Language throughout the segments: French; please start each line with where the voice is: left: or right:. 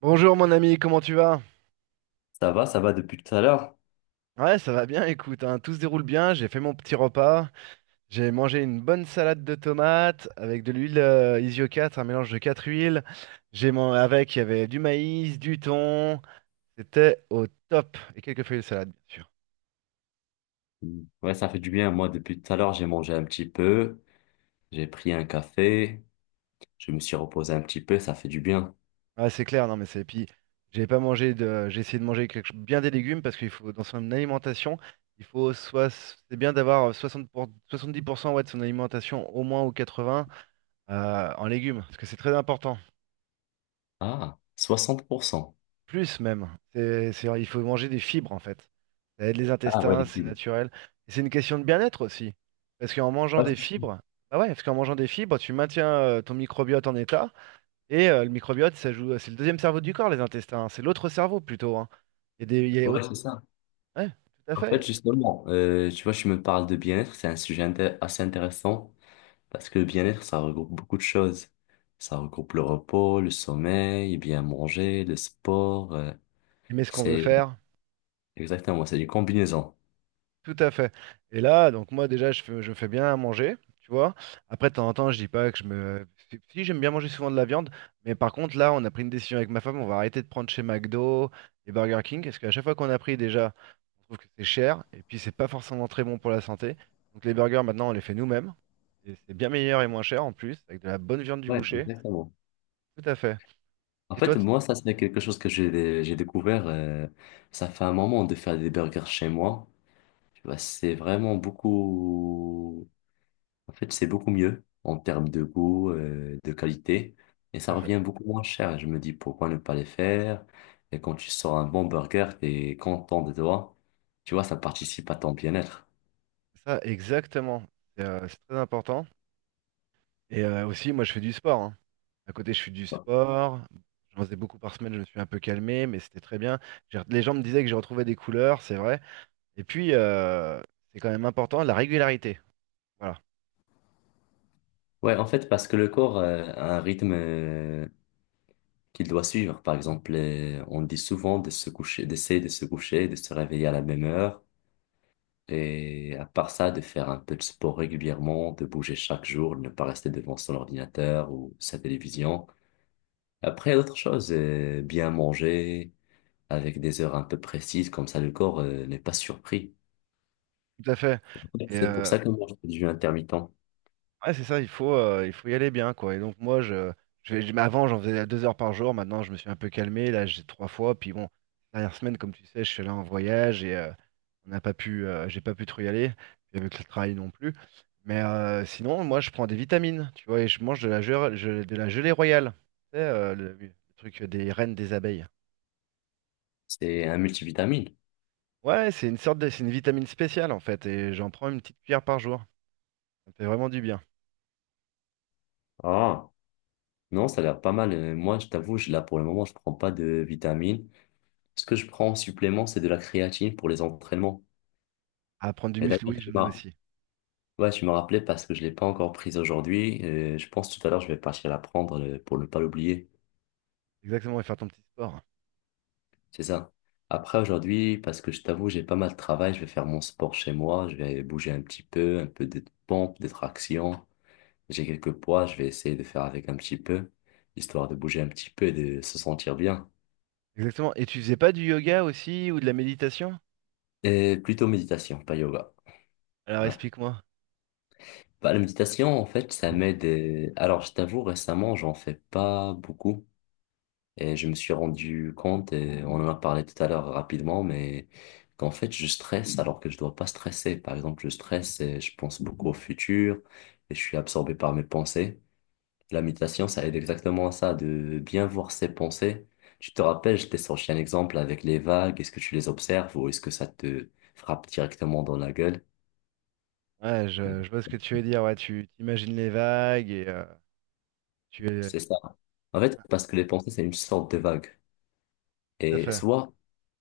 right: Bonjour mon ami, comment tu vas?
left: Ça va depuis tout à l'heure?
right: Ouais, ça va bien, écoute, hein, tout se déroule bien, j'ai fait mon petit repas, j'ai mangé une bonne salade de tomates avec de l'huile Isio 4, un mélange de 4 huiles, avec, il y avait du maïs, du thon, c'était au top, et quelques feuilles de salade, bien sûr.
left: Ouais, ça fait du bien. Moi, depuis tout à l'heure, j'ai mangé un petit peu, j'ai pris un café, je me suis reposé un petit peu, ça fait du bien.
right: Ah, c'est clair, non mais Et puis, j'ai pas mangé J'ai essayé de manger bien des légumes, parce qu'il faut, dans son alimentation, il faut soit... c'est bien d'avoir 60 70% ouais, de son alimentation, au moins ou 80, en légumes, parce que c'est très important.
left: Ah, 60%.
right: Plus même. Il faut manger des fibres en fait. Ça aide les
left: Ah ouais,
right: intestins,
left: les
right: c'est
left: fibres.
right: naturel. Et c'est une question de bien-être aussi. Parce qu'en mangeant
left: Ouais,
right: des
left: c'est sûr.
right: fibres, bah ouais, parce qu'en mangeant des fibres, tu maintiens ton microbiote en état. Et le microbiote, ça joue, c'est le deuxième cerveau du corps, les intestins, hein. C'est l'autre cerveau plutôt, hein. Il y a des, il y a
left: Ouais,
right: autre-
left: c'est ça.
right: Ouais, tout à
left: En fait,
right: fait.
left: justement, tu vois, je me parle de bien-être, c'est un sujet assez intéressant parce que le bien-être, ça regroupe beaucoup de choses. Ça regroupe le repos, le sommeil, bien manger, le sport.
right: Mais ce qu'on veut
left: C'est
right: faire.
left: Exactement, c'est une combinaison.
right: Tout à fait. Et là, donc moi déjà, je fais bien à manger, tu vois. Après, de temps en temps, je dis pas que Si, si, j'aime bien manger souvent de la viande, mais par contre, là, on a pris une décision avec ma femme, on va arrêter de prendre chez McDo et Burger King, parce qu'à chaque fois qu'on a pris, déjà, on trouve que c'est cher, et puis c'est pas forcément très bon pour la santé. Donc les burgers, maintenant, on les fait nous-mêmes, et c'est bien meilleur et moins cher en plus, avec de la bonne viande du
left: Ouais,
right: boucher.
left: exactement.
right: Tout à fait.
left: En
right: Et toi,
left: fait,
right: tout
left: moi, ça, c'est quelque chose que j'ai découvert. Ça fait un moment de faire des burgers chez moi. Tu vois, c'est vraiment beaucoup. En fait, c'est beaucoup mieux en termes de goût, de qualité. Et ça
right: à fait.
left: revient beaucoup moins cher. Je me dis pourquoi ne pas les faire. Et quand tu sors un bon burger, t'es content de toi. Tu vois, ça participe à ton bien-être.
right: Ça, exactement. C'est très important. Et aussi, moi, je fais du sport, hein. À côté, je fais du sport. J'en faisais beaucoup par semaine, je me suis un peu calmé, mais c'était très bien. Les gens me disaient que j'ai retrouvé des couleurs, c'est vrai. Et puis, c'est quand même important, la régularité. Voilà,
left: Ouais, en fait, parce que le corps a un rythme qu'il doit suivre. Par exemple, on dit souvent de se coucher, d'essayer de se coucher, de se réveiller à la même heure. Et à part ça, de faire un peu de sport régulièrement, de bouger chaque jour, de ne pas rester devant son ordinateur ou sa télévision. Après, il y a d'autres choses, bien manger avec des heures un peu précises, comme ça le corps, n'est pas surpris.
right: tout à fait. Et
left: C'est pour ça que moi, je fais du jeûne intermittent.
right: ouais, c'est ça, il faut y aller bien, quoi. Et donc moi, mais avant, j'en faisais 2 heures par jour. Maintenant, je me suis un peu calmé. Là, j'ai trois fois. Puis bon, dernière semaine, comme tu sais, je suis allé en voyage et on n'a pas pu, j'ai pas pu trop y aller. Puis avec le travail non plus. Mais sinon, moi, je prends des vitamines, tu vois, et je mange de la gelée royale. Tu sais, le truc des reines des abeilles.
left: C'est un multivitamine.
right: Ouais, c'est une sorte de, c'est une vitamine spéciale en fait, et j'en prends une petite cuillère par jour. Ça me fait vraiment du bien.
left: Ah, non, ça a l'air pas mal. Moi, je t'avoue, là, pour le moment, je prends pas de vitamines. Ce que je prends en supplément, c'est de la créatine pour les entraînements.
right: À prendre du
left: Et d'ailleurs,
right: muscle, oui, j'en ai aussi.
left: tu m'as rappelé parce que je ne l'ai pas encore prise aujourd'hui. Je pense tout à l'heure, je vais partir la prendre pour ne pas l'oublier.
right: Exactement, et faire ton petit sport.
left: C'est ça. Après, aujourd'hui, parce que je t'avoue, j'ai pas mal de travail, je vais faire mon sport chez moi, je vais bouger un petit peu, un peu de pompes, des tractions. J'ai quelques poids, je vais essayer de faire avec un petit peu, histoire de bouger un petit peu et de se sentir bien.
right: Exactement. Et tu faisais pas du yoga aussi ou de la méditation?
left: Et plutôt méditation, pas yoga.
right: Alors
left: Ouais.
right: explique-moi.
left: Bah, la méditation, en fait, ça m'aide. Alors, je t'avoue, récemment, j'en fais pas beaucoup. Et je me suis rendu compte, et on en a parlé tout à l'heure rapidement, mais qu'en fait, je stresse alors que je dois pas stresser. Par exemple, je stresse et je pense beaucoup au futur et je suis absorbé par mes pensées. La méditation, ça aide exactement à ça, de bien voir ses pensées. Tu te rappelles, je t'ai sorti un exemple avec les vagues. Est-ce que tu les observes ou est-ce que ça te frappe directement dans la gueule?
right: Ouais, je vois ce que tu veux dire. Ouais, tu t'imagines les vagues et tu es
left: C'est ça. En fait, parce que les pensées, c'est une sorte de vague.
right: tout à
left: Et
right: fait.
left: soit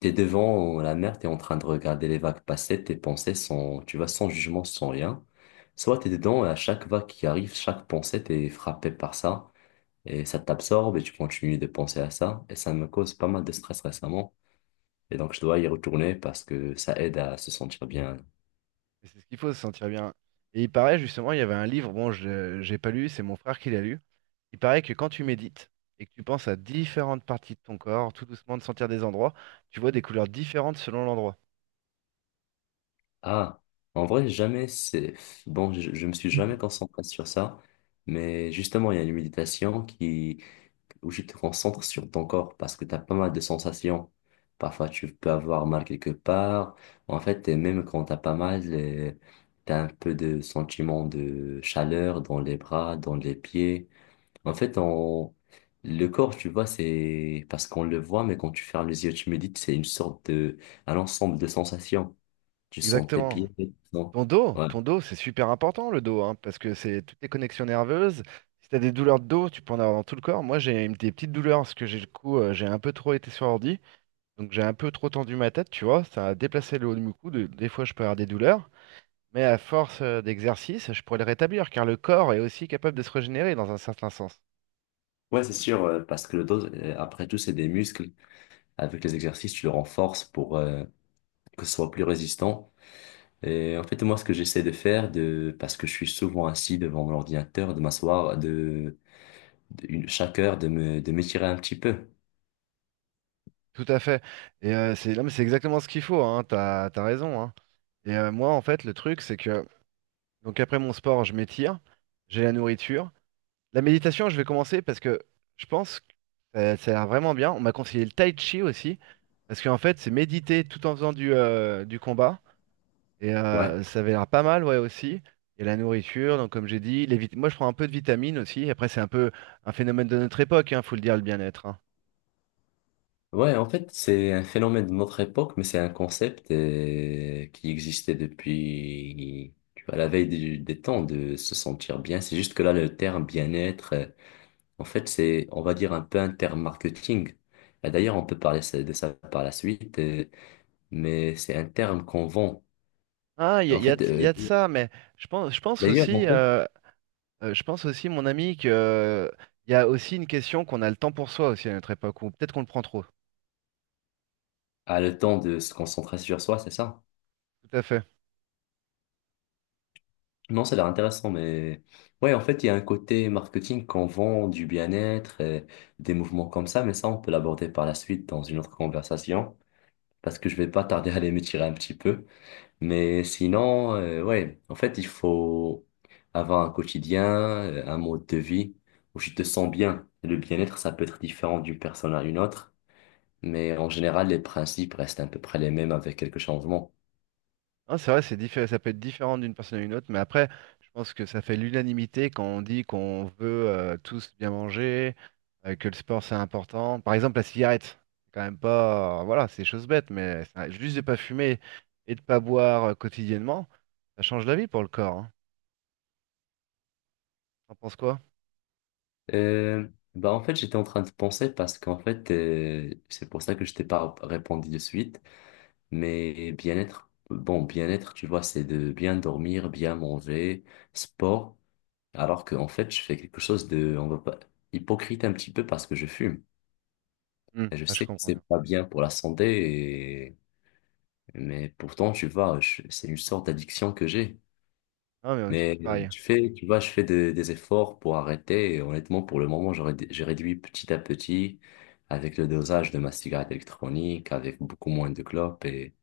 left: t'es devant la mer, t'es en train de regarder les vagues passer, tes pensées sont, tu vois, sans jugement, sans rien. Soit t'es dedans et à chaque vague qui arrive, chaque pensée, t'es frappé par ça et ça t'absorbe et tu continues de penser à ça. Et ça me cause pas mal de stress récemment. Et donc je dois y retourner parce que ça aide à se sentir bien.
right: Et c'est ce qu'il faut, se sentir bien. Et il paraît justement, il y avait un livre, bon, je j'ai pas lu, c'est mon frère qui l'a lu. Il paraît que quand tu médites et que tu penses à différentes parties de ton corps, tout doucement de sentir des endroits, tu vois des couleurs différentes selon l'endroit.
left: Ah, en vrai, jamais c'est... Bon, je me suis jamais concentré sur ça. Mais justement, il y a une méditation qui où tu te concentres sur ton corps parce que tu as pas mal de sensations. Parfois, tu peux avoir mal quelque part. En fait, et même quand tu as pas mal, tu as un peu de sentiment de chaleur dans les bras, dans les pieds. En fait, on... le corps, tu vois, c'est parce qu'on le voit, mais quand tu fermes les yeux, tu médites, c'est une sorte de... un ensemble de sensations. Tu sens tes
right: Exactement.
left: pieds, Ouais,
right: Ton dos, c'est super important le dos, hein, parce que c'est toutes tes connexions nerveuses. Si t'as des douleurs de dos, tu peux en avoir dans tout le corps. Moi, des petites douleurs parce que j'ai le cou, j'ai un peu trop été sur ordi, donc j'ai un peu trop tendu ma tête, tu vois. Ça a déplacé le haut de mon cou. Des fois, je peux avoir des douleurs, mais à force d'exercice, je pourrais le rétablir, car le corps est aussi capable de se régénérer dans un certain sens.
left: ouais c'est sûr, parce que le dos, après tout, c'est des muscles. Avec les exercices, tu le renforces pour... que ce soit plus résistant. Et en fait, moi, ce que j'essaie de faire, parce que je suis souvent assis devant mon ordinateur, de m'asseoir, de- une, chaque heure, de m'étirer un petit peu.
right: Tout à fait. Et c'est, non, mais c'est exactement ce qu'il faut, hein, t'as raison, hein. Et moi, en fait, le truc, c'est que donc après mon sport, je m'étire, j'ai la nourriture. La méditation, je vais commencer parce que je pense que ça a l'air vraiment bien. On m'a conseillé le tai chi aussi, parce qu'en fait, c'est méditer tout en faisant du combat. Et
left: Ouais.
right: ça avait l'air pas mal, ouais, aussi. Et la nourriture, donc comme j'ai dit, moi je prends un peu de vitamines aussi. Après, c'est un peu un phénomène de notre époque, hein, faut le dire, le bien-être, hein.
left: Ouais, en fait, c'est un phénomène de notre époque, mais c'est un concept qui existait depuis, tu vois, la veille des temps, de se sentir bien. C'est juste que là, le terme bien-être, en fait, c'est, on va dire, un peu un terme marketing. Et d'ailleurs, on peut parler de ça par la suite. Mais c'est un terme qu'on vend.
right: Ah,
left: Et en
right: y a
left: fait,
right: de y a de ça, mais je pense,
left: d'ailleurs, en fait,
right: je pense aussi, mon ami, que il y a aussi une question qu'on a le temps pour soi aussi à notre époque, ou peut-être qu'on le prend trop.
left: a le temps de se concentrer sur soi, c'est ça.
right: Tout à fait.
left: Non, ça a l'air intéressant, mais ouais, en fait, il y a un côté marketing qu'on vend du bien-être et des mouvements comme ça, mais ça, on peut l'aborder par la suite dans une autre conversation, parce que je vais pas tarder à aller me tirer un petit peu. Mais sinon, ouais, en fait, il faut avoir un quotidien, un mode de vie où tu te sens bien. Le bien-être, ça peut être différent d'une personne à une autre. Mais en général, les principes restent à peu près les mêmes avec quelques changements.
right: Non, c'est vrai, ça peut être différent d'une personne à une autre, mais après, je pense que ça fait l'unanimité quand on dit qu'on veut tous bien manger, que le sport c'est important. Par exemple, la cigarette, c'est quand même pas, voilà, c'est des choses bêtes, mais juste de pas fumer et de pas boire quotidiennement, ça change la vie pour le corps, hein. T'en penses quoi?
left: Euh, Bah en fait, j'étais en train de penser parce qu'en fait, c'est pour ça que je t'ai pas répondu de suite. Mais bien-être, bon, bien-être, tu vois, c'est de bien dormir, bien manger, sport. Alors qu'en fait, je fais quelque chose de, on va pas, hypocrite un petit peu parce que je fume.
right: Hmm,
left: Et je
right: ah, je
left: sais que
right: comprends
left: c'est
right: bien.
left: pas bien pour la santé, mais pourtant, tu vois, c'est une sorte d'addiction que j'ai.
right: Non, mais on est tous
left: Mais
right: pareils.
left: tu fais, tu vois, je fais des efforts pour arrêter. Et honnêtement, pour le moment, j'ai réduit petit à petit avec le dosage de ma cigarette électronique, avec beaucoup moins de clopes. Et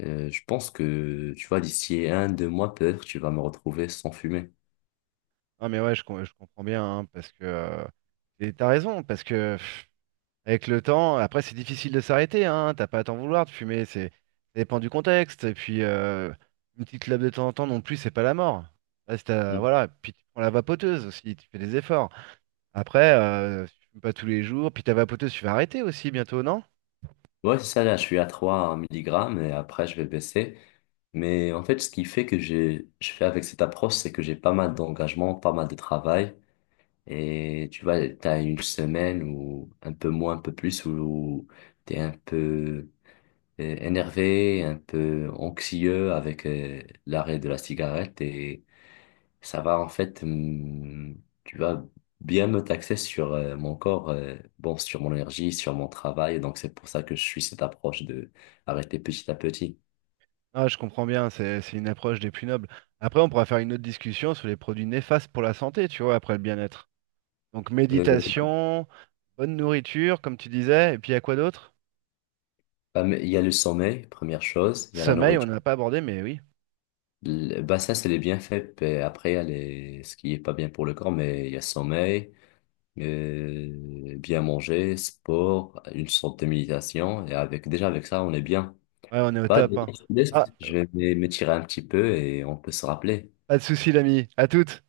left: je pense que, tu vois, d'ici un, 2 mois, peut-être, tu vas me retrouver sans fumer.
right: Non, mais ouais, je comprends bien, hein, parce que tu t'as raison, parce que. Avec le temps, après, c'est difficile de s'arrêter, hein. T'as pas à t'en vouloir de fumer, c'est ça dépend du contexte. Et puis, une petite clope de temps en temps non plus, c'est pas la mort. Là, c'est,
left: Mm.
right: voilà. Puis tu prends la vapoteuse aussi, tu fais des efforts. Après, si tu fumes pas tous les jours. Puis ta vapoteuse, tu vas arrêter aussi bientôt, non?
left: Ouais, c'est ça, là, je suis à 3 milligrammes et après, je vais baisser. Mais en fait, ce qui fait que j'ai, je fais avec cette approche, c'est que j'ai pas mal d'engagement, pas mal de travail. Et tu vois, t'as une semaine ou un peu moins, un peu plus, où t'es un peu énervé, un peu anxieux avec l'arrêt de la cigarette et ça va en fait, tu vas bien me taxer sur mon corps, bon, sur mon énergie, sur mon travail. Donc c'est pour ça que je suis cette approche de arrêter petit à petit.
right: Ah, je comprends bien, c'est une approche des plus nobles. Après, on pourra faire une autre discussion sur les produits néfastes pour la santé, tu vois, après le bien-être. Donc,
left: Euh,
right: méditation, bonne nourriture, comme tu disais, et puis à quoi d'autre?
left: Bah, mais il y a le sommeil, première chose, il y a la
right: Sommeil, on
left: nourriture.
right: n'a pas abordé, mais oui.
left: Bah ça, c'est les bienfaits. Puis après, il y a les... ce qui est pas bien pour le corps, mais il y a sommeil, bien manger, sport, une sorte de méditation. Et avec déjà avec ça, on est bien.
right: Ouais, on est au
left: Bah,
right: top,
left: d'ailleurs,
right: hein.
left: je te laisse.
right: Ah,
left: Je vais m'étirer un petit peu et on peut se rappeler.
right: pas de souci, l'ami. À toutes.